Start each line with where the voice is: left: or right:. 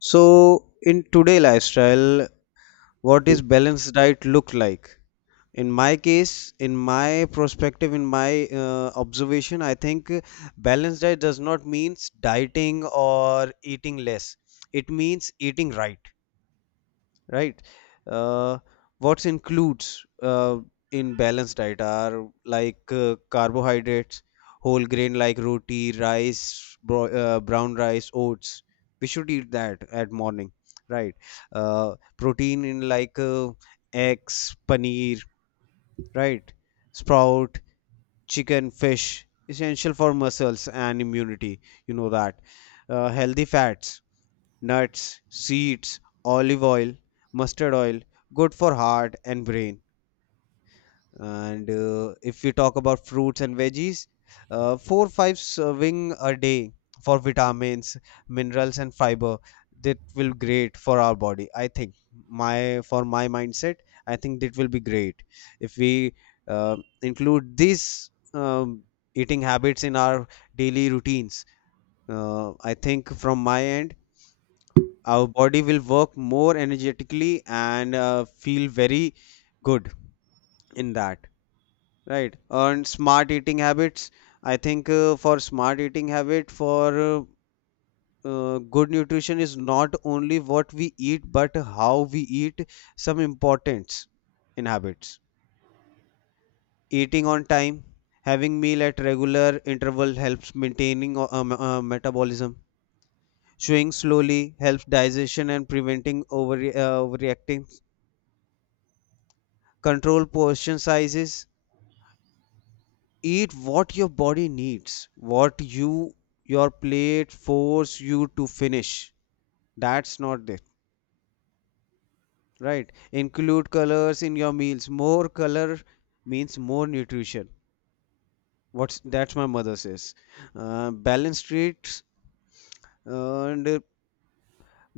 left: So, in today lifestyle, what is balanced diet look like? In my case, in my perspective, in my observation, I think balanced diet does not means dieting or eating less. It means eating right, right. uh, what's includes in balanced diet are like carbohydrates, whole grain like roti, rice, brown rice, oats. We should eat that at morning, right. Protein in like eggs, paneer, right, sprout, chicken, fish, essential for muscles and immunity. You know that. Healthy fats, nuts, seeds, olive oil, mustard oil, good for heart and brain. And if we talk about fruits and veggies, four, five serving a day for vitamins, minerals and fiber, that will great for our body. I think, my for my mindset, I think that will be great if we uh, include these eating habits in our daily routines. I think from my end, our body will work more energetically and feel very good in that. Right. And smart eating habits. I think for smart eating habit, for good nutrition is not only what we eat, but how we eat, some importance in habits. Eating on time, having meal at regular interval helps maintaining metabolism. Chewing slowly helps digestion and preventing over, overreacting. Control portion sizes, eat what your body needs, what you, your plate force you to finish, that's not it, right. Include colors in your meals, more color means more nutrition, what's that's my mother says. Balanced treats. And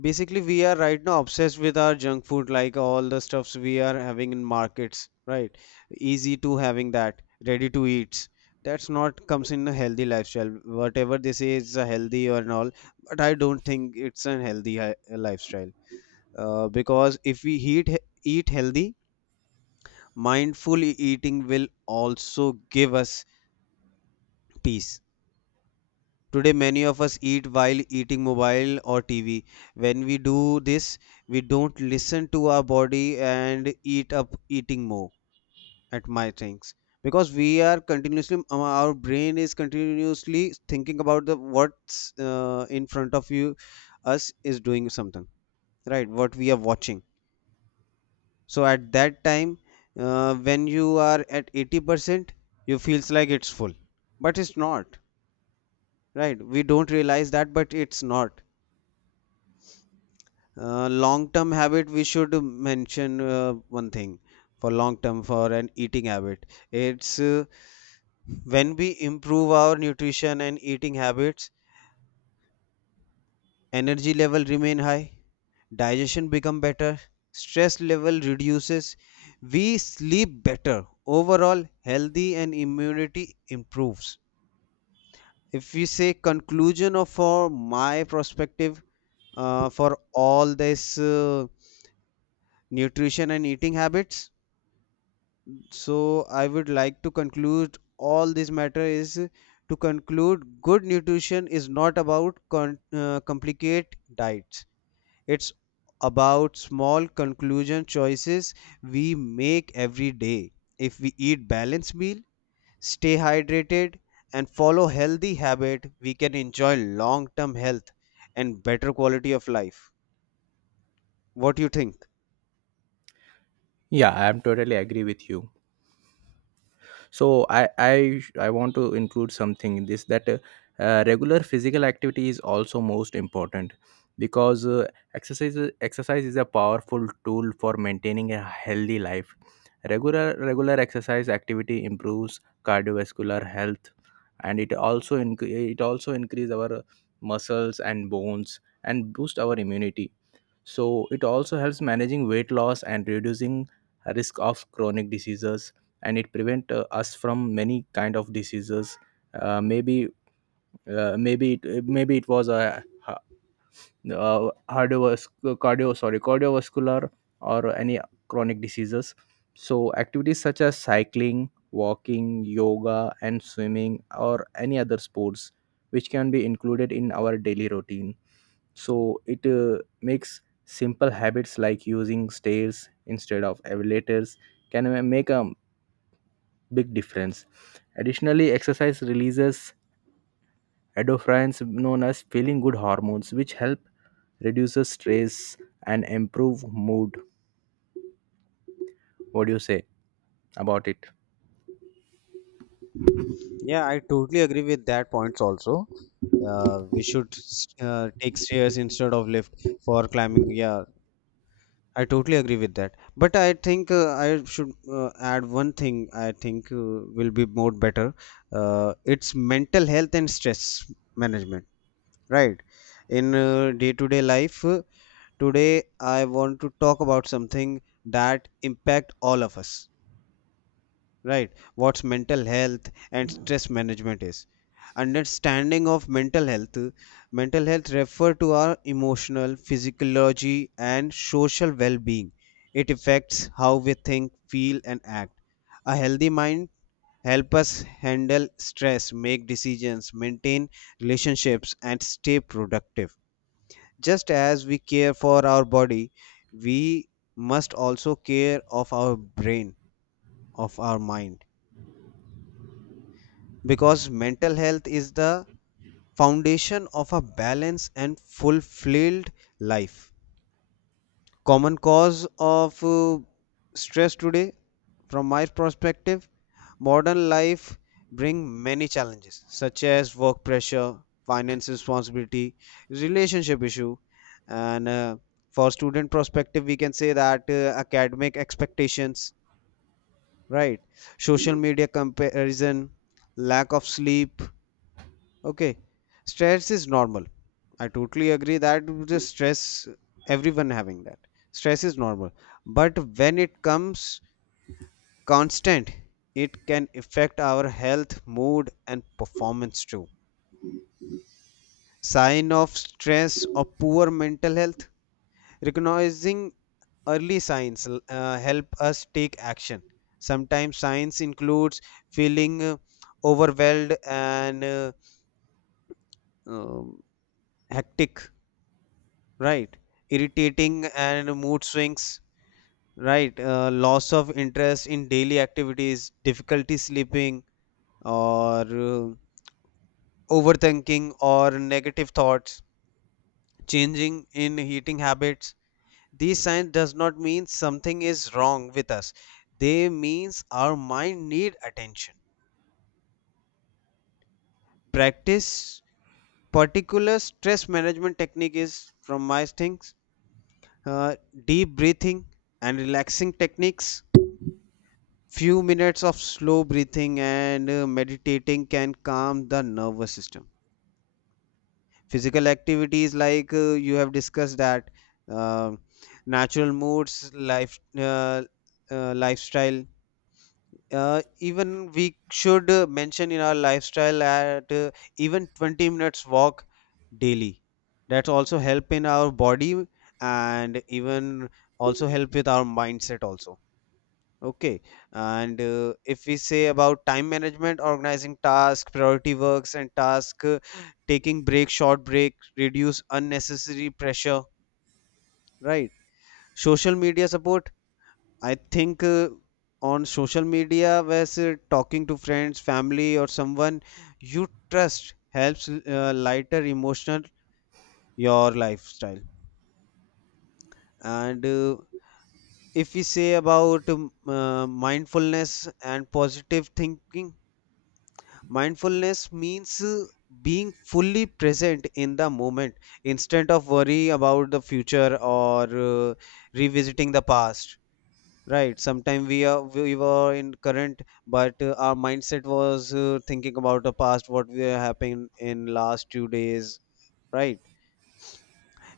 left: basically, we are right now obsessed with our junk food, like all the stuffs we are having in markets, right? Easy to having that, ready to eat. That's not comes in a healthy lifestyle. Whatever they say is a healthy or and all, but I don't think it's a lifestyle. Because if we eat healthy, mindful eating will also give us peace. Today, many of us eat while eating mobile or TV. When we do this, we don't listen to our body and eat up eating more at my things, because we are continuously our brain is continuously thinking about the what's in front of you, us is doing something, right, what we are watching. So at that time, when you are at 80%, you feels like it's full, but it's not, right. We don't realize that, but it's not. Long term habit, we should mention one thing for long term, for an eating habit. It's when we improve our nutrition and eating habits, energy level remain high, digestion become better, stress level reduces, we sleep better, overall healthy and immunity improves. If we say conclusion of for my perspective, for all this nutrition and eating habits, so I would like to conclude all this matter is, to conclude, good nutrition is not about complicate diets, it's about small conclusion choices we make every day. If we eat balanced meal, stay hydrated and follow healthy habit, we can enjoy long term health and better quality of life. What do you think?
right: Yeah, I am totally agree with you. So I want to include something in this that regular physical activity is also most important because exercise is a powerful tool for maintaining a healthy life. Regular exercise activity improves cardiovascular health, and it also increase our muscles and bones and boost our immunity. So it also helps managing weight loss and reducing risk of chronic diseases, and it prevent us from many kind of diseases. Uh, maybe maybe it was a uh, hardovas- cardiovascular or any chronic diseases. So activities such as cycling, walking, yoga, and swimming, or any other sports, which can be included in our daily routine. So it makes simple habits like using stairs instead of elevators can make a big difference. Additionally, exercise releases endorphins, known as feeling good hormones, which help reduces stress and improve mood. What do you say about it?
left: Yeah, I totally agree with that points also. We should take stairs instead of lift for climbing. Yeah, I totally agree with that. But I think I should add one thing. I think will be more better. It's mental health and stress management, right? In day-to-day life, today I want to talk about something that impact all of us, right. What's mental health and stress management is, understanding of mental health. Mental health refer to our emotional, physiology and social well-being. It affects how we think, feel and act. A healthy mind help us handle stress, make decisions, maintain relationships and stay productive. Just as we care for our body, we must also care of our brain, of our mind, because mental health is the foundation of a balanced and fulfilled life. Common cause of stress today, from my perspective, modern life bring many challenges such as work pressure, finance responsibility, relationship issue, and for student perspective, we can say that academic expectations, right? Social media comparison, lack of sleep. Okay, stress is normal. I totally agree that the stress, everyone having that, stress is normal. But when it comes constant, it can affect our health, mood, and performance too. Sign of stress or poor mental health. Recognizing early signs help us take action. Sometimes signs includes feeling overwhelmed and um, hectic, right, irritating and mood swings, right. Loss of interest in daily activities, difficulty sleeping or overthinking or negative thoughts, changing in eating habits. These signs does not mean something is wrong with us, they means our mind need attention. Practice particular stress management technique is, from my things, uh, deep breathing and relaxing techniques. Few minutes of slow breathing and meditating can calm the nervous system. Physical activities, like you have discussed, that uh, natural moods, life, lifestyle. Even we should mention in our lifestyle at even 20 minutes walk daily. That's also help in our body and even also help with our mindset also. Okay, and if we say about time management, organizing task, priority works, and task taking break, short break, reduce unnecessary pressure, right? Social media support, I think on social media, where say, talking to friends, family, or someone you trust helps lighter emotional your lifestyle. And if we say about mindfulness and positive thinking, mindfulness means being fully present in the moment instead of worry about the future or revisiting the past. Right. Sometimes we were in current, but our mindset was thinking about the past, what we happened in last 2 days. Right.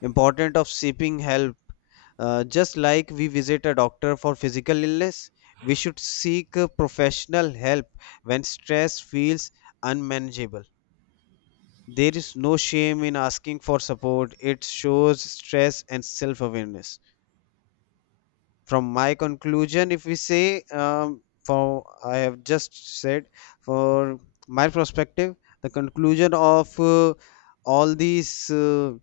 left: Important of seeking help. Just like we visit a doctor for physical illness, we should seek professional help when stress feels unmanageable. There is no shame in asking for support. It shows stress and self awareness. From my conclusion, if we say, for I have just said, for my perspective, the conclusion of all these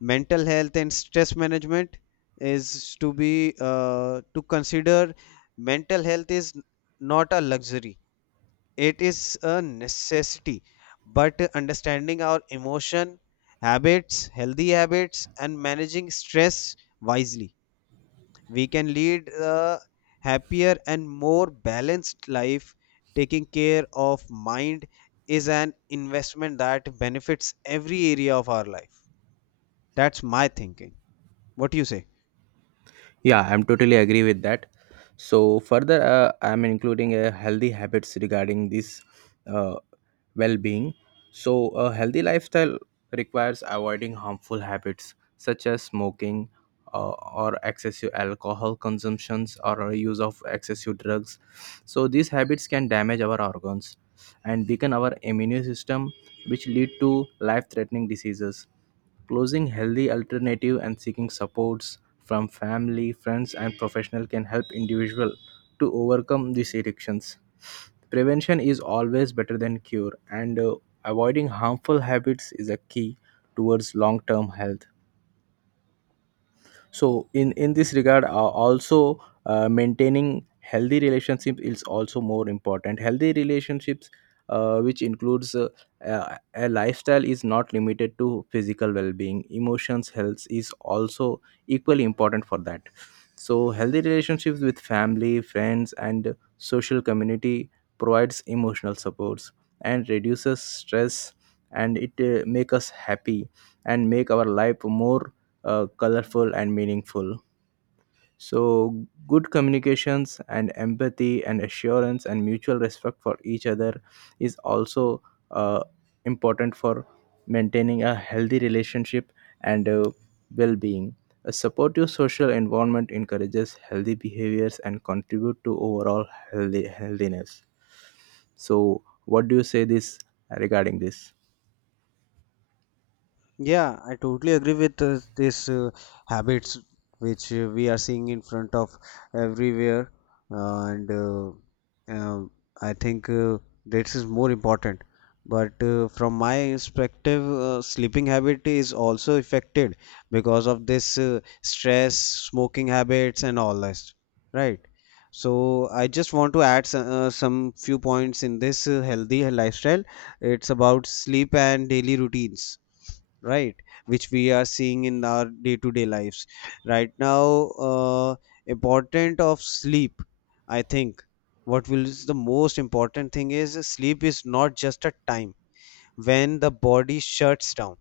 left: mental health and stress management is to be to consider mental health is not a luxury, it is a necessity. But understanding our emotion habits, healthy habits and managing stress wisely, we can lead a happier and more balanced life. Taking care of mind is an investment that benefits every area of our life. That's my thinking. What do you say?
right: Yeah, I'm totally agree with that. So further, I'm including a healthy habits regarding this uh, well-being. So a healthy lifestyle requires avoiding harmful habits such as smoking, uh, or excessive alcohol consumptions, or use of excessive drugs. So these habits can damage our organs and weaken our immune system, which lead to life-threatening diseases. Closing healthy alternative and seeking supports from family, friends, and professional can help individual to overcome these addictions. Prevention is always better than cure, and avoiding harmful habits is a key towards long-term health. So in this regard, also, maintaining healthy relationship is also more important. Healthy relationships, which includes, a lifestyle is not limited to physical well-being, emotions health is also equally important for that. So healthy relationships with family, friends, and social community provides emotional supports and reduces stress, and it make us happy and make our life more colorful and meaningful. So good communications and empathy and assurance and mutual respect for each other is also uh, important for maintaining a healthy relationship and well being. A supportive social environment encourages healthy behaviors and contribute to overall healthiness. So what do you say this regarding this?
left: Yeah, I totally agree with this habits which we are seeing in front of everywhere, and um, I think this is more important. But from my perspective, sleeping habit is also affected because of this stress, smoking habits, and all this, right? So I just want to add some, few points in this healthy lifestyle. It's about sleep and daily routines, right, which we are seeing in our day to day lives right now. Important of sleep. I think what will is the most important thing is, sleep is not just a time when the body shuts down,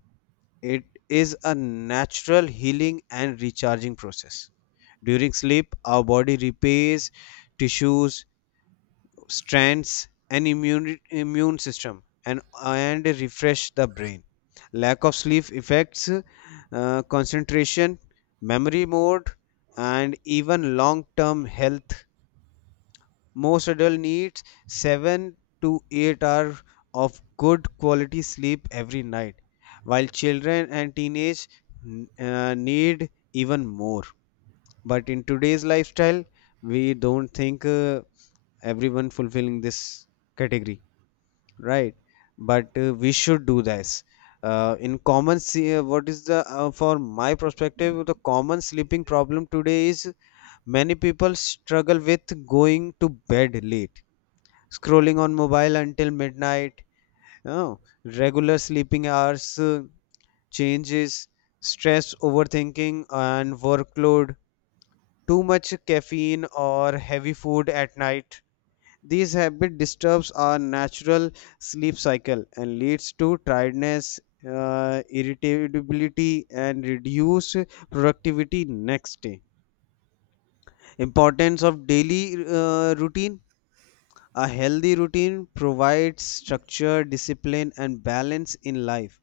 left: it is a natural healing and recharging process. During sleep our body repairs tissues, strengths and immune system and refresh the brain. Lack of sleep affects concentration, memory, mode and even long term health. Most adults need 7 to 8 hours of good quality sleep every night, while children and teenage need even more. But in today's lifestyle, we don't think everyone fulfilling this category, right? But we should do this. In common, see, what is the for my perspective, the common sleeping problem today is, many people struggle with going to bed late, scrolling on mobile until midnight. Oh, regular sleeping hours changes, stress, overthinking, and workload, too much caffeine or heavy food at night. These habit disturbs our natural sleep cycle and leads to tiredness, irritability, and reduced productivity next day. Importance of daily routine. A healthy routine provides structure, discipline, and balance in life.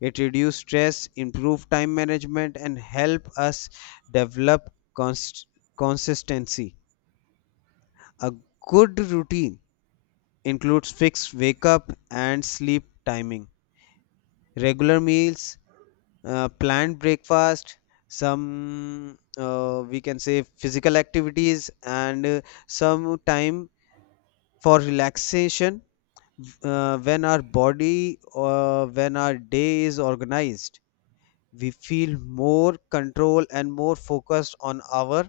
left: It reduces stress, improves time management, and help us develop consistency. A good routine includes fixed wake up and sleep timing, regular meals, planned breakfast, some we can say physical activities, and some time for relaxation. When our body or when our day is organized, we feel more control and more focused on our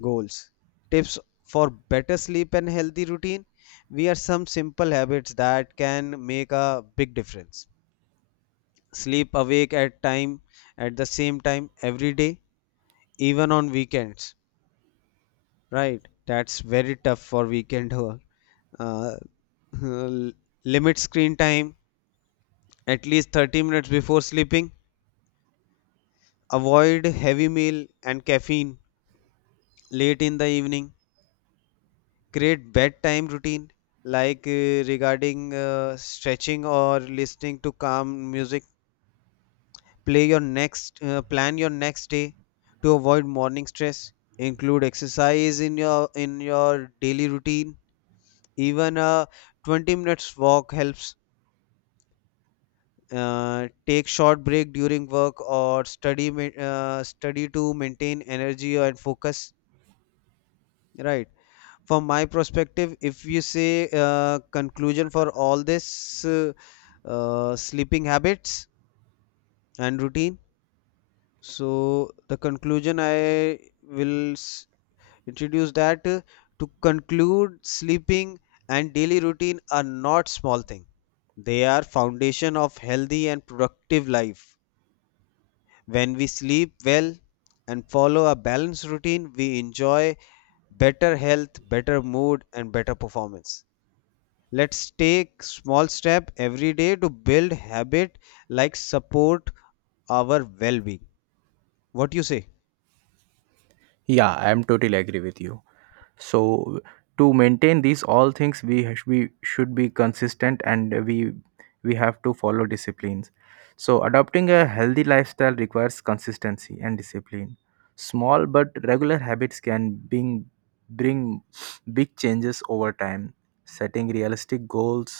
left: goals. Tips for better sleep and healthy routine. We are some simple habits that can make a big difference. Sleep awake at time, at the same time every day, even on weekends. Right? That's very tough for weekend work. Uh, limit screen time at least 30 minutes before sleeping. Avoid heavy meal and caffeine late in the evening. Create bedtime routine like regarding stretching or listening to calm music. Play your next Plan your next day to avoid morning stress. Include exercise in your daily routine. Even a 20 minutes walk helps. Take short break during work or study to maintain energy and focus, right. From my perspective, if you say conclusion for all this sleeping habits and routine. So the conclusion I will introduce that to conclude, sleeping and daily routine are not small thing. They are foundation of healthy and productive life. When we sleep well and follow a balanced routine, we enjoy better health, better mood and better performance. Let's take small step every day to build habit like support our well-being. What you say?
right: Yeah, I am totally agree with you. So to maintain these all things, we we should be consistent, and we have to follow disciplines. So adopting a healthy lifestyle requires consistency and discipline. Small but regular habits can bring big changes over time, setting realistic goals,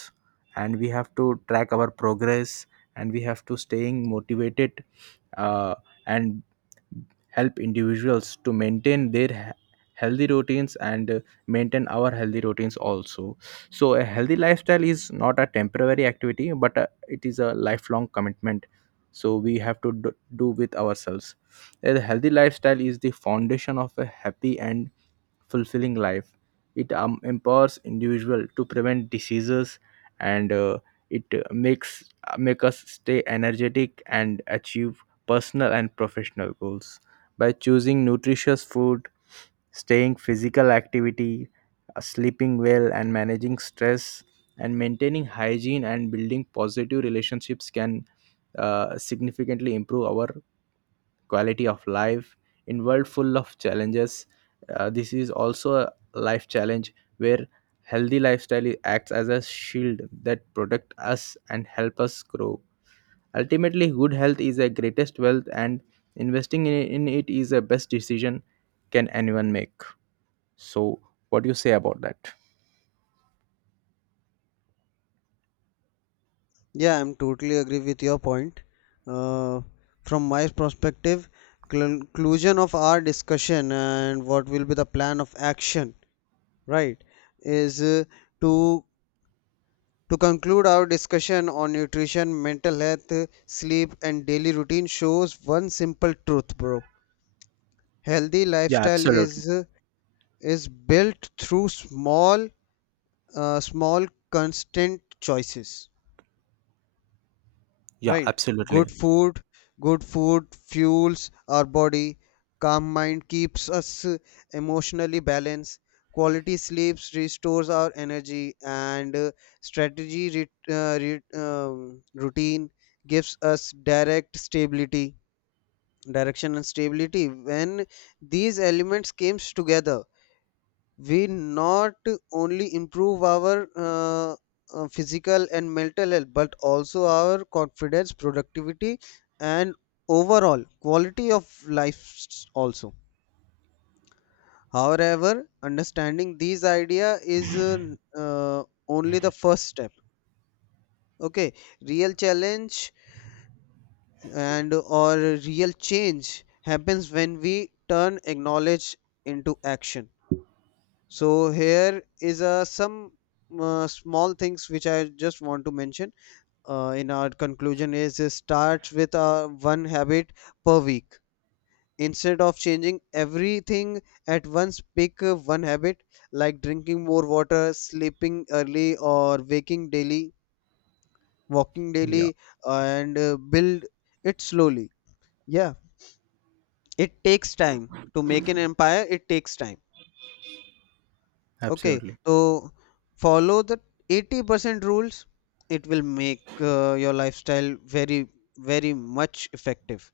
right: and we have to track our progress, and we have to staying motivated, uh, and help individuals to maintain their healthy routines and maintain our healthy routines also. So a healthy lifestyle is not a temporary activity, but it is a lifelong commitment. So we have to do, do with ourselves. A healthy lifestyle is the foundation of a happy and fulfilling life. It empowers individual to prevent diseases, and it makes make us stay energetic and achieve personal and professional goals by choosing nutritious food, staying physical activity, sleeping well and managing stress and maintaining hygiene and building positive relationships can significantly improve our quality of life. In world full of challenges, this is also a life challenge where healthy lifestyle acts as a shield that protect us and help us grow. Ultimately, good health is the greatest wealth, and investing in it is the best decision can anyone make. So what do you say about that?
left: Yeah, I'm totally agree with your point. Uh, from my perspective, conclusion of our discussion and what will be the plan of action, right, is to to conclude our discussion on nutrition, mental health, sleep, and daily routine shows one simple truth, bro. Healthy
right: Yeah,
left: lifestyle
right: absolutely.
left: is built through small, small, constant choices,
right: Yeah,
left: right? Good
right: absolutely.
left: food, good food fuels our body, calm mind keeps us emotionally balanced, quality sleeps restores our energy, and strategy routine gives us direct stability, direction and stability. When these elements comes together, we not only improve our physical and mental health, but also our confidence, productivity and overall quality of life also. However understanding these idea is uh, only the first step. Okay, real challenge and or real change happens when we turn acknowledge into action. So here is some small things which I just want to mention. In our conclusion is, it starts with one habit per week. Instead of changing everything at once, pick one habit like drinking more water, sleeping early, or waking daily, walking
right: Yeah,
left: daily, and build it slowly. Yeah, it takes time to make an empire. It takes time. Okay,
right: absolutely.
left: so follow the 80% rules. It will make your lifestyle very, very much effective,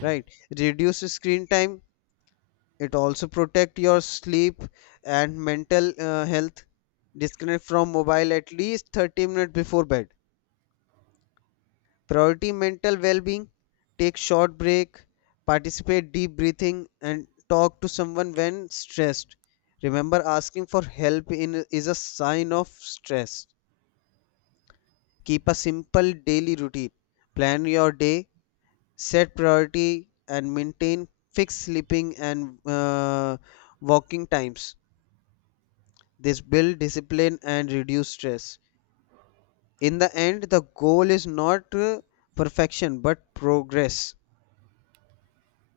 left: right? Reduce screen time. It also protect your sleep and mental health. Disconnect from mobile at least 30 minutes before bed. Priority mental well-being. Take short break. Participate deep breathing and talk to someone when stressed. Remember, asking for help in is a sign of stress. Keep a simple daily routine. Plan your day, set priority, and maintain fixed sleeping and walking times. This builds discipline and reduce stress. In the end, the goal is not perfection but progress.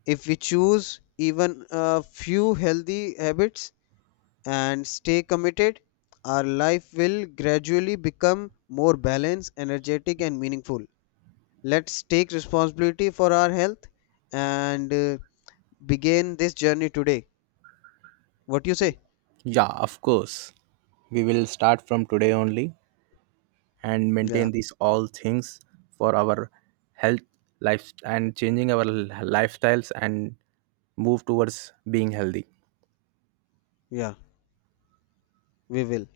left: If we choose even a few healthy habits and stay committed, our life will gradually become more balanced, energetic, and meaningful. Let's take responsibility for our health and begin this journey today. What you say?
right: Yeah, of course. We will start from today only and
left: Yeah,
right: maintain these all things for our health, life, and changing our lifestyles and move towards being healthy.
left: yeah, we will.